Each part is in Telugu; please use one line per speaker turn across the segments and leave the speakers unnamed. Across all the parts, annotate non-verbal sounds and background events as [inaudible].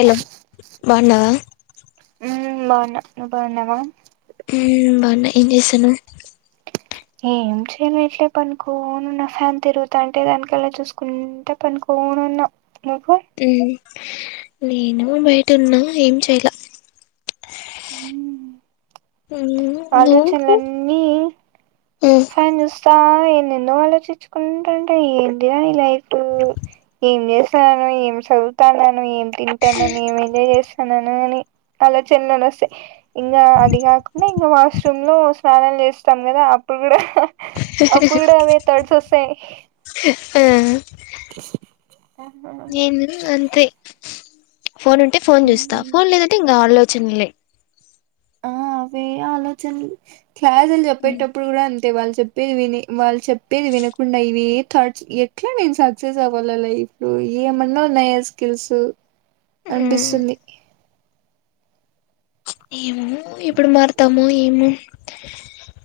హలో [unintelligible]
ఉమ్ బాగున్నా నువ్వు బాగున్నావా
ఉమ్ బాగున్నా ఏం చేస్తున్నావ్
ఏం చేయట్లే పనుకోనున్న ఫ్యాన్ తిరుగుతా అంటే దానికల్లా చూసుకుంటే పనుకోని ఉన్నా
హ్మ్మ్ నేను బయటున్నా ఏం చెయాల ఉమ్ నువ్వు
ఆలోచనలన్నీ
ఉమ్
ఫ్యాన్స్ ఎన్నెన్నో ఆలోచించుకుంటా ఉంటాం ట ఏంటి ఈ లైఫ్ ఏం చేస్తున్నాను ఏం చదువుతాన్నాను ఏం తింటాను న ఏం ఎంజాయ్ చేస్తాన్నాను అని అలా చిన్న అణసే ఇంగా అది కాకుండా ఇంగ వాష్రూమ్ లో స్నానాలు చేస్తాం కదా అప్పుడు ఇప్పుడా అప్పుడు కూడా అదే థాట్స్ వస్తాయి
ఆ తే ఫోన్ ఉంటే ఫోన్ చూస్తా
ఉమ్
ఫోన్ లేదంటేంకా ఆ చిన్నలై
ఆ అవి ఆలోచన క్లాస్లు
ఉమ్
చెప్పేటప్పుడు కూడా అంతే వాళ్ళు చెప్ప చెప్పేది వినే వాళ్ళు చెప్పేది వినకుండా ఇవి ఏ థాట్స్ ఎట్లా నేను సక్సెస్ అవ్వాల లైఫ్ లో ఏమన్నా నయా స్కిల్స్
ఉమ్,
అనిపిస్తుంది
ఏమో ఎప్పుడు మారతామో ఏమో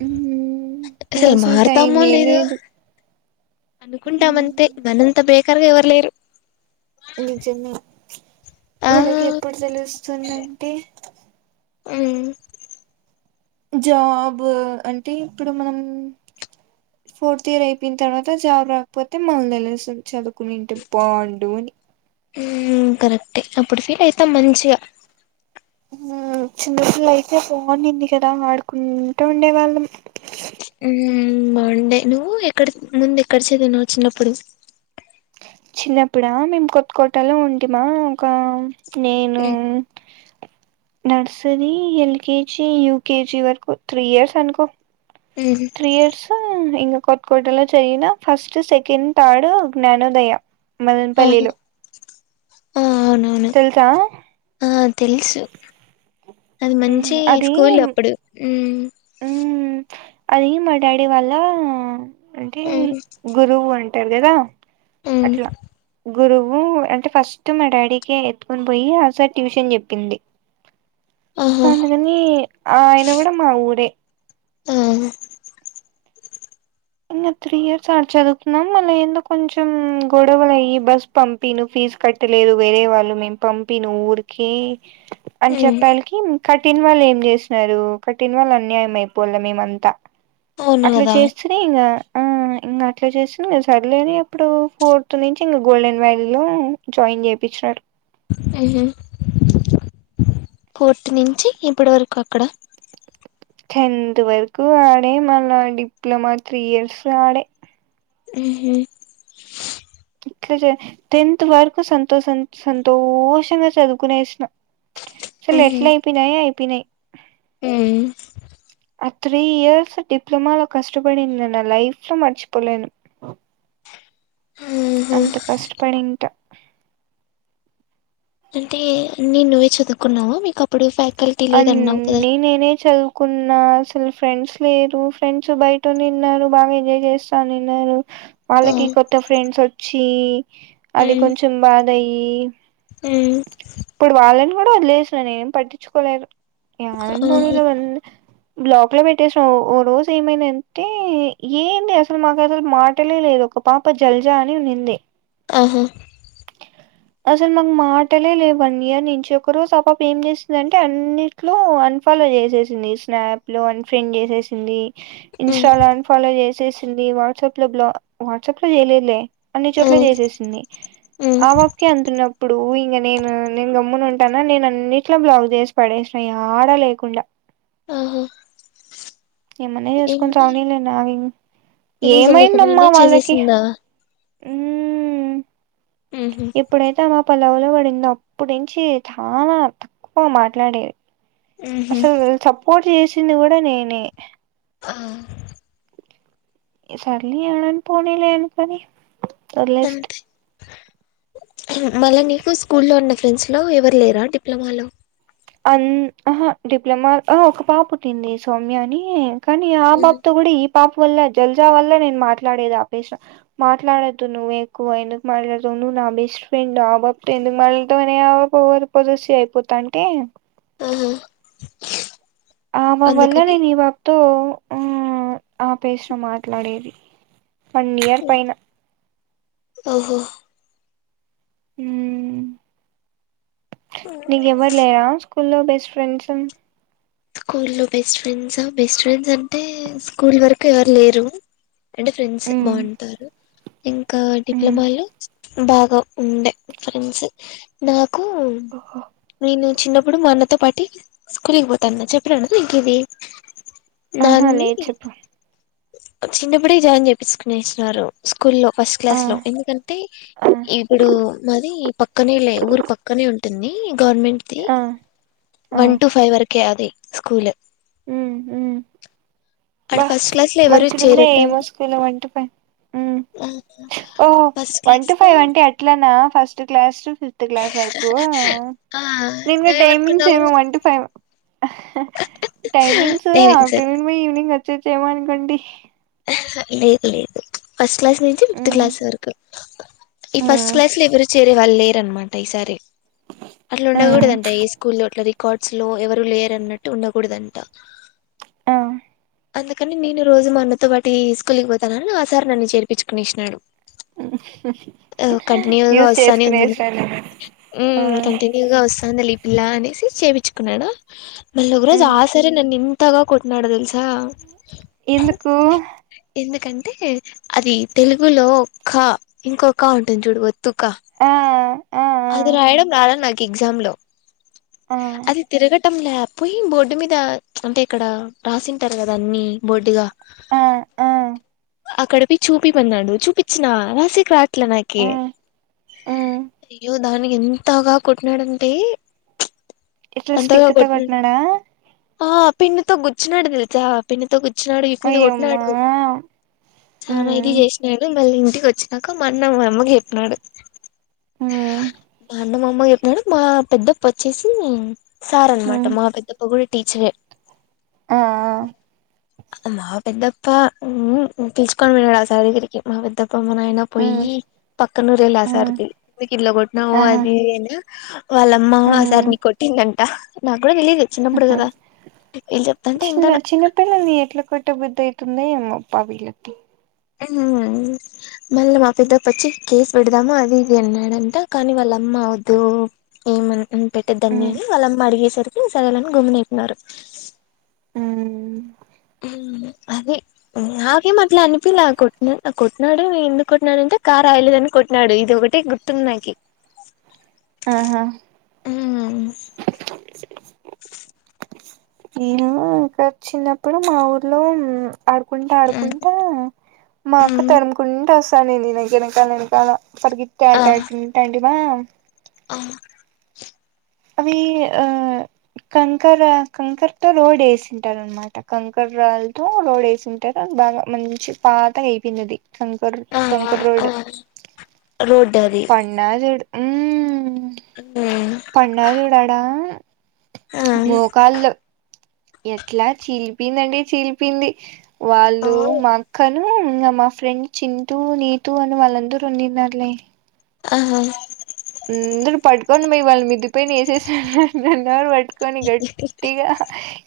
ఉమ్, ఇప్పుడు
అసలు మారుతామో
టైమే
లేదు అనుకుంటా మంతే మనంత బే టర్ గా ఎవరులేరు
నిజమే
ఆ
మనకి ఎప్పుడు తెలుస్తుందంటే
అ
జాబ్ అంటే ఇప్పుడు మనం ఫోర్త్ ఇయర్ అయిపోయిన తర్వాత జాబ్ రాకపోతే మనల్ని తెలుస్తది చదువుకునింటే బాగుండు అని
హు కరెక్ట్ ఏ అప్పుడు ఫీల్ అయితాం మంచిగా
చిన్నపిల్ల అయితే బాగునింది కదా వాడుకుంటూ ఉండే వాళ్ళం
హు బాగుండే నువ్వు ఎక్కడ ముందు ఎక్కడ చదిినవవు చిన్నప్పుడు
చిన్నప్పుడా మేము కొత్త కోటలో ఉంటేమా ఒక నేను
ఉమ్
నర్సరి ఎల్కెజీ యూకెజీ వరకు త్రీ ఇయర్స్ అనుకో
ఉమ్
త్రీ ఇయర్స్ ఇంగ కొత్త కోటలో చదివిన ఫస్ట్ సెకండ్ థర్డ్ జ్ఞానోదయ
ఆహా
మదన్పల్లిలో
ఆ అవునవును ఆ తెలుసు అది
మ్మ్
మంచి
అది
స్కూల్ అప్పుడు హు
మ్మ్ అది మా డాడీ వాళ్ళ అంటే
మ్మ్
గురువు అం టర్ గదా
మ్మ్
అట్లా గురువు అంటే ఫస్ట్ మా డాడీకి ఎత్తుకొని పోయి ఆసార్ ట్యూషన్ చెప్పింది సో
ఆహా
డ్ కని ఆయన కూడా మా ఊరే
ఆ
ఇంగ త్రీ ఇయర్స్ ఆడ చదువుకుతున్నాం మళ్ళ ఏందో కొంచెం గొడవలు అయ్యి బస్ పంపిను ఫీజు కట్టలేదు వేరే వాళ్ళు మేము పంపిను ఊరికి అని
మ్మ్
చెప్పాలికి కఠిన వాళ్ళు ఏం చేసినారు కఠిన వాళ్ళు అన్యాయం అయిపోాల మేమంతా
అవును
అట్లా
కదా
చేస్తేనే ఇంగ ఆ ఇంకా అట్లా చేసింది సర్లే అని ఎప్పుడు ఫోర్త్ నుంచి ఇంగ గోల్డెన్ వ్యాలీ లో జాయిన్ చేపిచ్చరు
మ్ హు కోర్టు నుంచి ఇప్పటి వరకు అక్కడ
టెన్త్ వరకు ఆడే మళ్ళా డిప్లొమా త్రీ ఇయర్స్ ఆడే
మ్ హు
ట్లా టెన్త్ వరకు సంతోషం సంతోషంగా చదువుకునేసిన సలు ఎట్లా అయిపోయినాయె అయిపోయినాయి్
హు
ఆ త్రీ ఇయర్స్ డిప్లొమాలో కష్టపడింది నే నా లైఫ్ లో మర్చిపోలేను
ఆహా
అంత కష్టపడింట
అంటే అన్ని నువ్వే చదువుకున్నావు మీకు అప్
అ నె నేనే చదువ్ కున్నా అసల్ ఫ్రెండ్స్ లేరు ఫ్రెండ్స్ బయట ఉనిన్నారు బాగ్ ఎంజాయ్ చేస్తానిన్నారు
ఆ
వాళ్లకి కొత్త ఫ్రెండ్స్ ఒ చీ అది
మ్మ్
కొంచం బాగ్ నయీ
మ్మ్
పడ్వాలన్ కుడ ఒద్లేష్ననే పట్ చుకోలేర్
ఆహా
[unintelligible] బ్లాక్ లొ పెట్టేసిన ఓ రోజు ఏమైందంటే ఏంలె అసల్ మాక్ అసల్ మాటలే లేదు ఒక పాప జల్జా అని ఉన్నింది
ఆహా
అసల్ మాక్ మాటలే లే వన్ ఇయర్ నుంచి ఒకరోజ్ ఆ పాప ఏం చేసి అంటే అన్నిట్లో అన్ఫాలొ చేసేసింది స్నాప్ లో అన్ఫ్రెండ్ చేసేసింది
మ్మ్
ఇన్స్టాల అన్ఫాలొ చేస్ చేసింది వాట్సప్ లో బ్లా వాట్సాప్ లో చేయలేలె అన్ని
ఆ
చోట్ల చేసేసింది
మ్మ్
ఆబాబ్కే అంతున్నప్ ఇప్పుడూ ఇంగ నేన్ నేను గమ్మున ఉంటానా నేన్ అన్ని ట్ల బ్లాక్ పడేసిన ఇగ ఆడా లేకుండ
ఆహా
ఏమన్నా చేసుకోన్
ఏమి
సాని నేన్ రానీ
రీజన్ లే కదా నన్ననే చేసేసిందా
మ్
మ్హూ
ఎప్పుడైతె అమప్ పలవులో పడిందొ అప్పునుంచి థాన తక్కువ మాట్లాడేద్
మ్హూ
అసల్ సపోర్ట్ చేష్ ఇంది గుడ నేనే
హా
సర్లె అనన్ పోనీలే అనుకొని సొర్లెస్ట్
మళ్ళ నీకు స్కూల్లొ ఉన్న ఫ్రెండ్స్ లో ఎవర్ లేరా డిప్లమాలో
అన్ ఆహా డిప్లమా ఆ ఒక పాప్ తింది సౌమ్య అనీ కానీ ఆ
ఉమ్.
బాప్ తొ గుడా ఈ పాప్ వల్ల జల్జా వల్ల నేను మాట్లాడేది ఆపేస్ మాట్లాడొద్దు నువ్వు ఎక్కువ ఎందుకు మాట్లాడదువు నువ్వు నా బెస్ట్ ఫ్రెండ్ ఆ బాబ్తొ ఎందుకు మాట్లాదుా అనే పొద అయిపోతా అంటే
ఆహా
ఆ మా వల్ల
అందుకని
నీ బాప్తో ఉమ్ ఆపేసిన మాట్లాడేది. వన్ ఇయర్
ఉమ్.
పైన
ఓహో
ఉం
ఉమ్.
నీకు ఎవరు లేరా. స్కూల్లో బెస్ట్ ఫ్రెండ్స్.
స్కూ లో బెస్ట్ ఫ్రెండ్సా బెస్ట్ ఫ్రెండ్స్ అంటే స్కూల్ వరకు ఎవరు లేరు. అంటే ఫ్రెండ్స్
మ్మ్
బాగుంటారు. ఇంకా
మ్మ్
డిప్లొమాలో బాగా ఉండే ఫ్రెండ్స్ నా కు
ఓహో
నేను చిన్న ఇప్పుడు మన్నతో పాటి స్కూల్కి పోంది. తన్న చెప్పిననా నికిది.
ఆహా
నన్ని
లేదు చెప్పు
చిన్నప్పుడే జాయిన్ చేయికునేస్తునన్నారు. స్కూల్ లో ఫస్ట్
ఆ
క్లాస్ లో ఎందుకంటే
ఆ
ఇప్పుడు మాది పక్కనే లే ఊరు పక్కనే ఉంటుంది. గవర్మెంట్ ది
ఆ
వన్టు ఫైవ్ వర్కు కే అది స్కూల్
ఉమ్ ఉం
అడ
బా
ఫస్ట్ క్లాస్ లో ఎవరు
మంచిద
చేరటం
ఏమోసుకోలో వంట ఫై ఓహో
first
one
class
to five
లో
వంటే అట్లానా, ఫస్ట్ క్లాస్ ఫిఫ్త్ క్లాస్ వరకు
ఆ
నేనుగా టైమింగ్స్
నువ్వేమనుకున్నావు
ఏమో one two five timings
diving
afternoon evening వచ్చేసి ఏం అనుకుంటి
లేదు లేదు. ఫస్ట్ క్లాస్ నుంచి ఫిఫ్త్
మ్మ్
క్లాస్ వరకు ఈ
ఆ
ఫస్ట్ క్లాస్ లో ఎవరు చేరే వాళ్ళు లేరు. అన్నమాట ఈ సారి కార్ట్స్ లో ఎవరు లేరున్నట్టు ఉండకూడదంట.
ఆ
అందుకని నేను రోజు మా అన్నతో వాటి స్కూల్కి పోతానని ఆ సార్ నన్ను చేర్పించుకుని ఎసినాడు.
యూస్
వస్తానే ఉందిలే
చేసుకునేసినావు లే
హ్మ్. కంటిన్యూగా వస్తాంది. ఇలా అనేసి చేపిచ్చుకున్నాడా. మళ్ళ ఒక రోజు ఆ సారే నన్నూ ఇం కొత్తగా కొట్డదల్
ఎందుకు
అంటే అది తెలుగులో క ఇంకొకా ఉంటుంది చూడ వత్తు
ఆ ఆ
ఆది రాయడం రా నాకు ఎగ్జామ్ లో
ఆ
అది తిరగట్ లే లేకపోయి బోర్డు మీద అంటే ఇక్కడ రాసింటారు కదా అన్ని బోర్డుగా
ఆ ఆ
అక్కడ పో చూపి పన్నాడు చూపచ్చిన రాసికి రా ఇల నాకి
మ్
అయ్యో దానికి ఎంతగా కుట్టినాడంటే
ఎట్లా స్టిక్తో కొట్టినాడా
ఆ పితో గుచ్చుడు తెలిచ్చా పి గు వచ్చినాడు ఇ మీద
అయ్యమ్మా
కొట్టినాడు చాల ఇది
మ్
చేసినాడు మళ్ళీ. ఇంటికి వచ్చాక మన్న మమ్మ చెప్పినాడు
మ్
బ అన్న మామ్మ చెప్పినాడు మా పెద్దప్ప వచ్చేసి సారన మాట
మ్
మహా పెద్ద కూడా టీచరే
ఆ
మా పెద్దప్ప పిలుచకొని విన్నాడు ఆ సారి దగ్గరికి మా పెద్దప్ప అ మనయినా
మ్
పోయి పక్కనూర సా
మ్
ఇ కిల్లో కొట్నవవు
ఆహా
అది ఏనా వాళ్ళమ్మమ్ ఆ
మ్
సారిని కొట్టిందంట నాకు కూడా తెలీయదు చిన్నప్పుడు కదా వీళ్ళు చెప్తాంటే
చిన్న
వింటాను
చిన్నపిల్లల్ని ఎట్లా కొట్టబుద్ధి అబ్బా వీళ్లకి
మళ్ళీ మా పెద్ద ప వచ్చి కేసు పెడదామా అది ఇది అన్నాడంట కానీ వాళ్ళ అమ్మ అవద్దు ఏమని. పెట్టే దాన్ని
మ్
అళ్ళ అడిగేసారు. సరేలే అని గమ్మన ఐపోనారు
అ
అది నాకేం అట్లా అనిపిలా కొట్టినా కొట్టినాడు ఎందుకు కొట్టినాడుంటే కార్ రాయలేదని కొట్టిడు ఇది ఒకటి గుర్తుంది నాకి.
ఆహా ఏను ఇంక చిన్నప్పుడు మా ఊర్లో. ఆడుకుంటా ఆడుకుంటా మా అక్క తరుముకుంటే వస్త. సని నకకాలనకాల పడుకితే
ఆ
ఆటంటండి మా
ఆ
అవి ఆ కంకర్ కంకర్ త లోడ్ వేసింటారు అనమాట కంకరాలతో లోడ్ వేసింటారు అది బాగా మంచి పాతగా అయిపోయింది. కంకర్ కంకర్ రోడ్
ఆ రోడ్
పన్న చుడు హు
హు
పన్న చూడాడా
ఆ
మొకళ్ళు ఎట్లా చీలిపిందండి చీలిపింది వాళ్ళు మా అక్క హు ఇంగ మా ఫ్రెండ్ చింటూ నీతూ అని వాళ్ళందరూ ఉండిన్నారులే
ఆహా
అందరు పట్కోండి మీ వాళ్ళ మిద్దపైనా ఏసేసన్నారు నన్నార్ కని గట్టిగా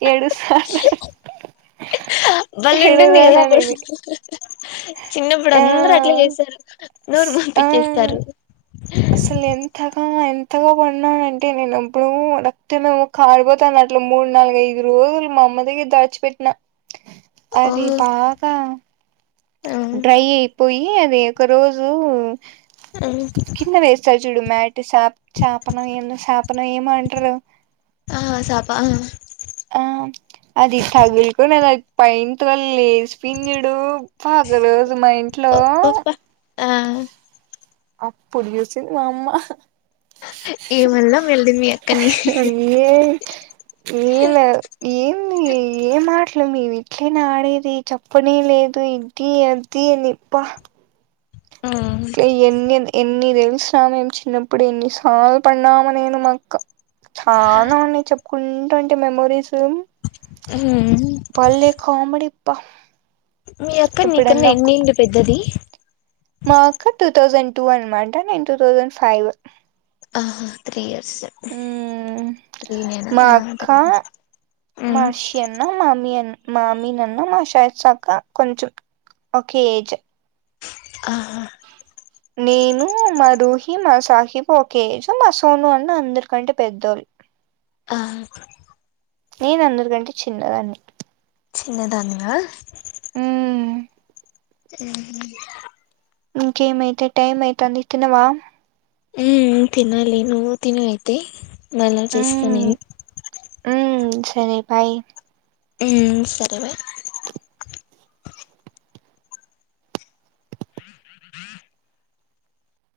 ఏడుస్తన్నర్
బలే
ఏడు
ఉంటుంది కదా అప్పుడు
[unintelligible]
చిన్నప్పుడు అందరు అట్లా చేసారు నోరు
ఆ
పంపించేస్తారు
అసలు ఎంతగా ఎ త్తగా పడిన్నానంటే నేను ఎప్పుడు రక్తమేమో కనిపోతాను అట్లా మూడు నాలుగు ఐదు రోజులు మా అమ్మ దగ్గర దాడిచిపెట్టినా అదిే
ఓహో
బాగా
ఆ
డ్రై అయిపోయి ఈ అది ఒక రోజు కింద వేస్తారు చూడుమాట్ సప్ చప్ నో ఏందో సాప్ పన ఏమంటారు
ఆ సాపా అ
ఆ అది తగ్గులకునే దక్ పైంత్ వాల్ ఏ లేస్పోయింది చుడు పాగలు మా ఇంట్లో
పప్ప ఆ
అప్పుడు చూసింది మా అమ్మా
ఏమల్ల మల్లి మీ అక్కని
ఏమి ఏ మాటలు మీవీ ఇట్లేనే ఆడేది చెప్పనే లేదు ఇది అది అని అబ్బ ట్ల ఎన్ని ఎన్ ఎన్ని తెలిసిన మేము చిన్నప్పుడు ఎన్నిసార్లు పడ్నామ నేను మా అక్క చాన ఉన్నాయి చెప్పుకుంటంటే మెమోరీస్
హు
కామిడీ ప్ప
మీ అక్క నీకన్నా ఎన్ని ఏండ్లు పెద్దది
మా అక్క టూర్ టూ తౌసండ్ టూ అనమాటా నేను టూ తౌసండ్ ఫైవ్
ఆహా తీ ఇయర్స్
మ్మ్
త్రీ నేనా
మా
ఆ
అక్క
త్రీనే
మా
ఉ
హర్షి అన్న మా అమ్మి అన్ మా అమీన్ అన్న మా షైత్సా అక్క కొంచెం ఒకే ఏజ్
ఆహా
నేను మా దూహి మా సాహిబ్ ఒకే ఏజు మా సోను అన్న అందరికంటే పెద్దోళ్ళు
ఆ
నేను అందరికంటే చిన్నదాన్ని
చిన్నదానివా
ఉ
ఉహు
ఇంకేమైతే టైం అయితుంది తినవా
ఉ తినాలి నువ్వు తిను అయితే మళ్ళా చేస్తా నేను
ఊ సరే బాయ్
ఉ సరే బయ్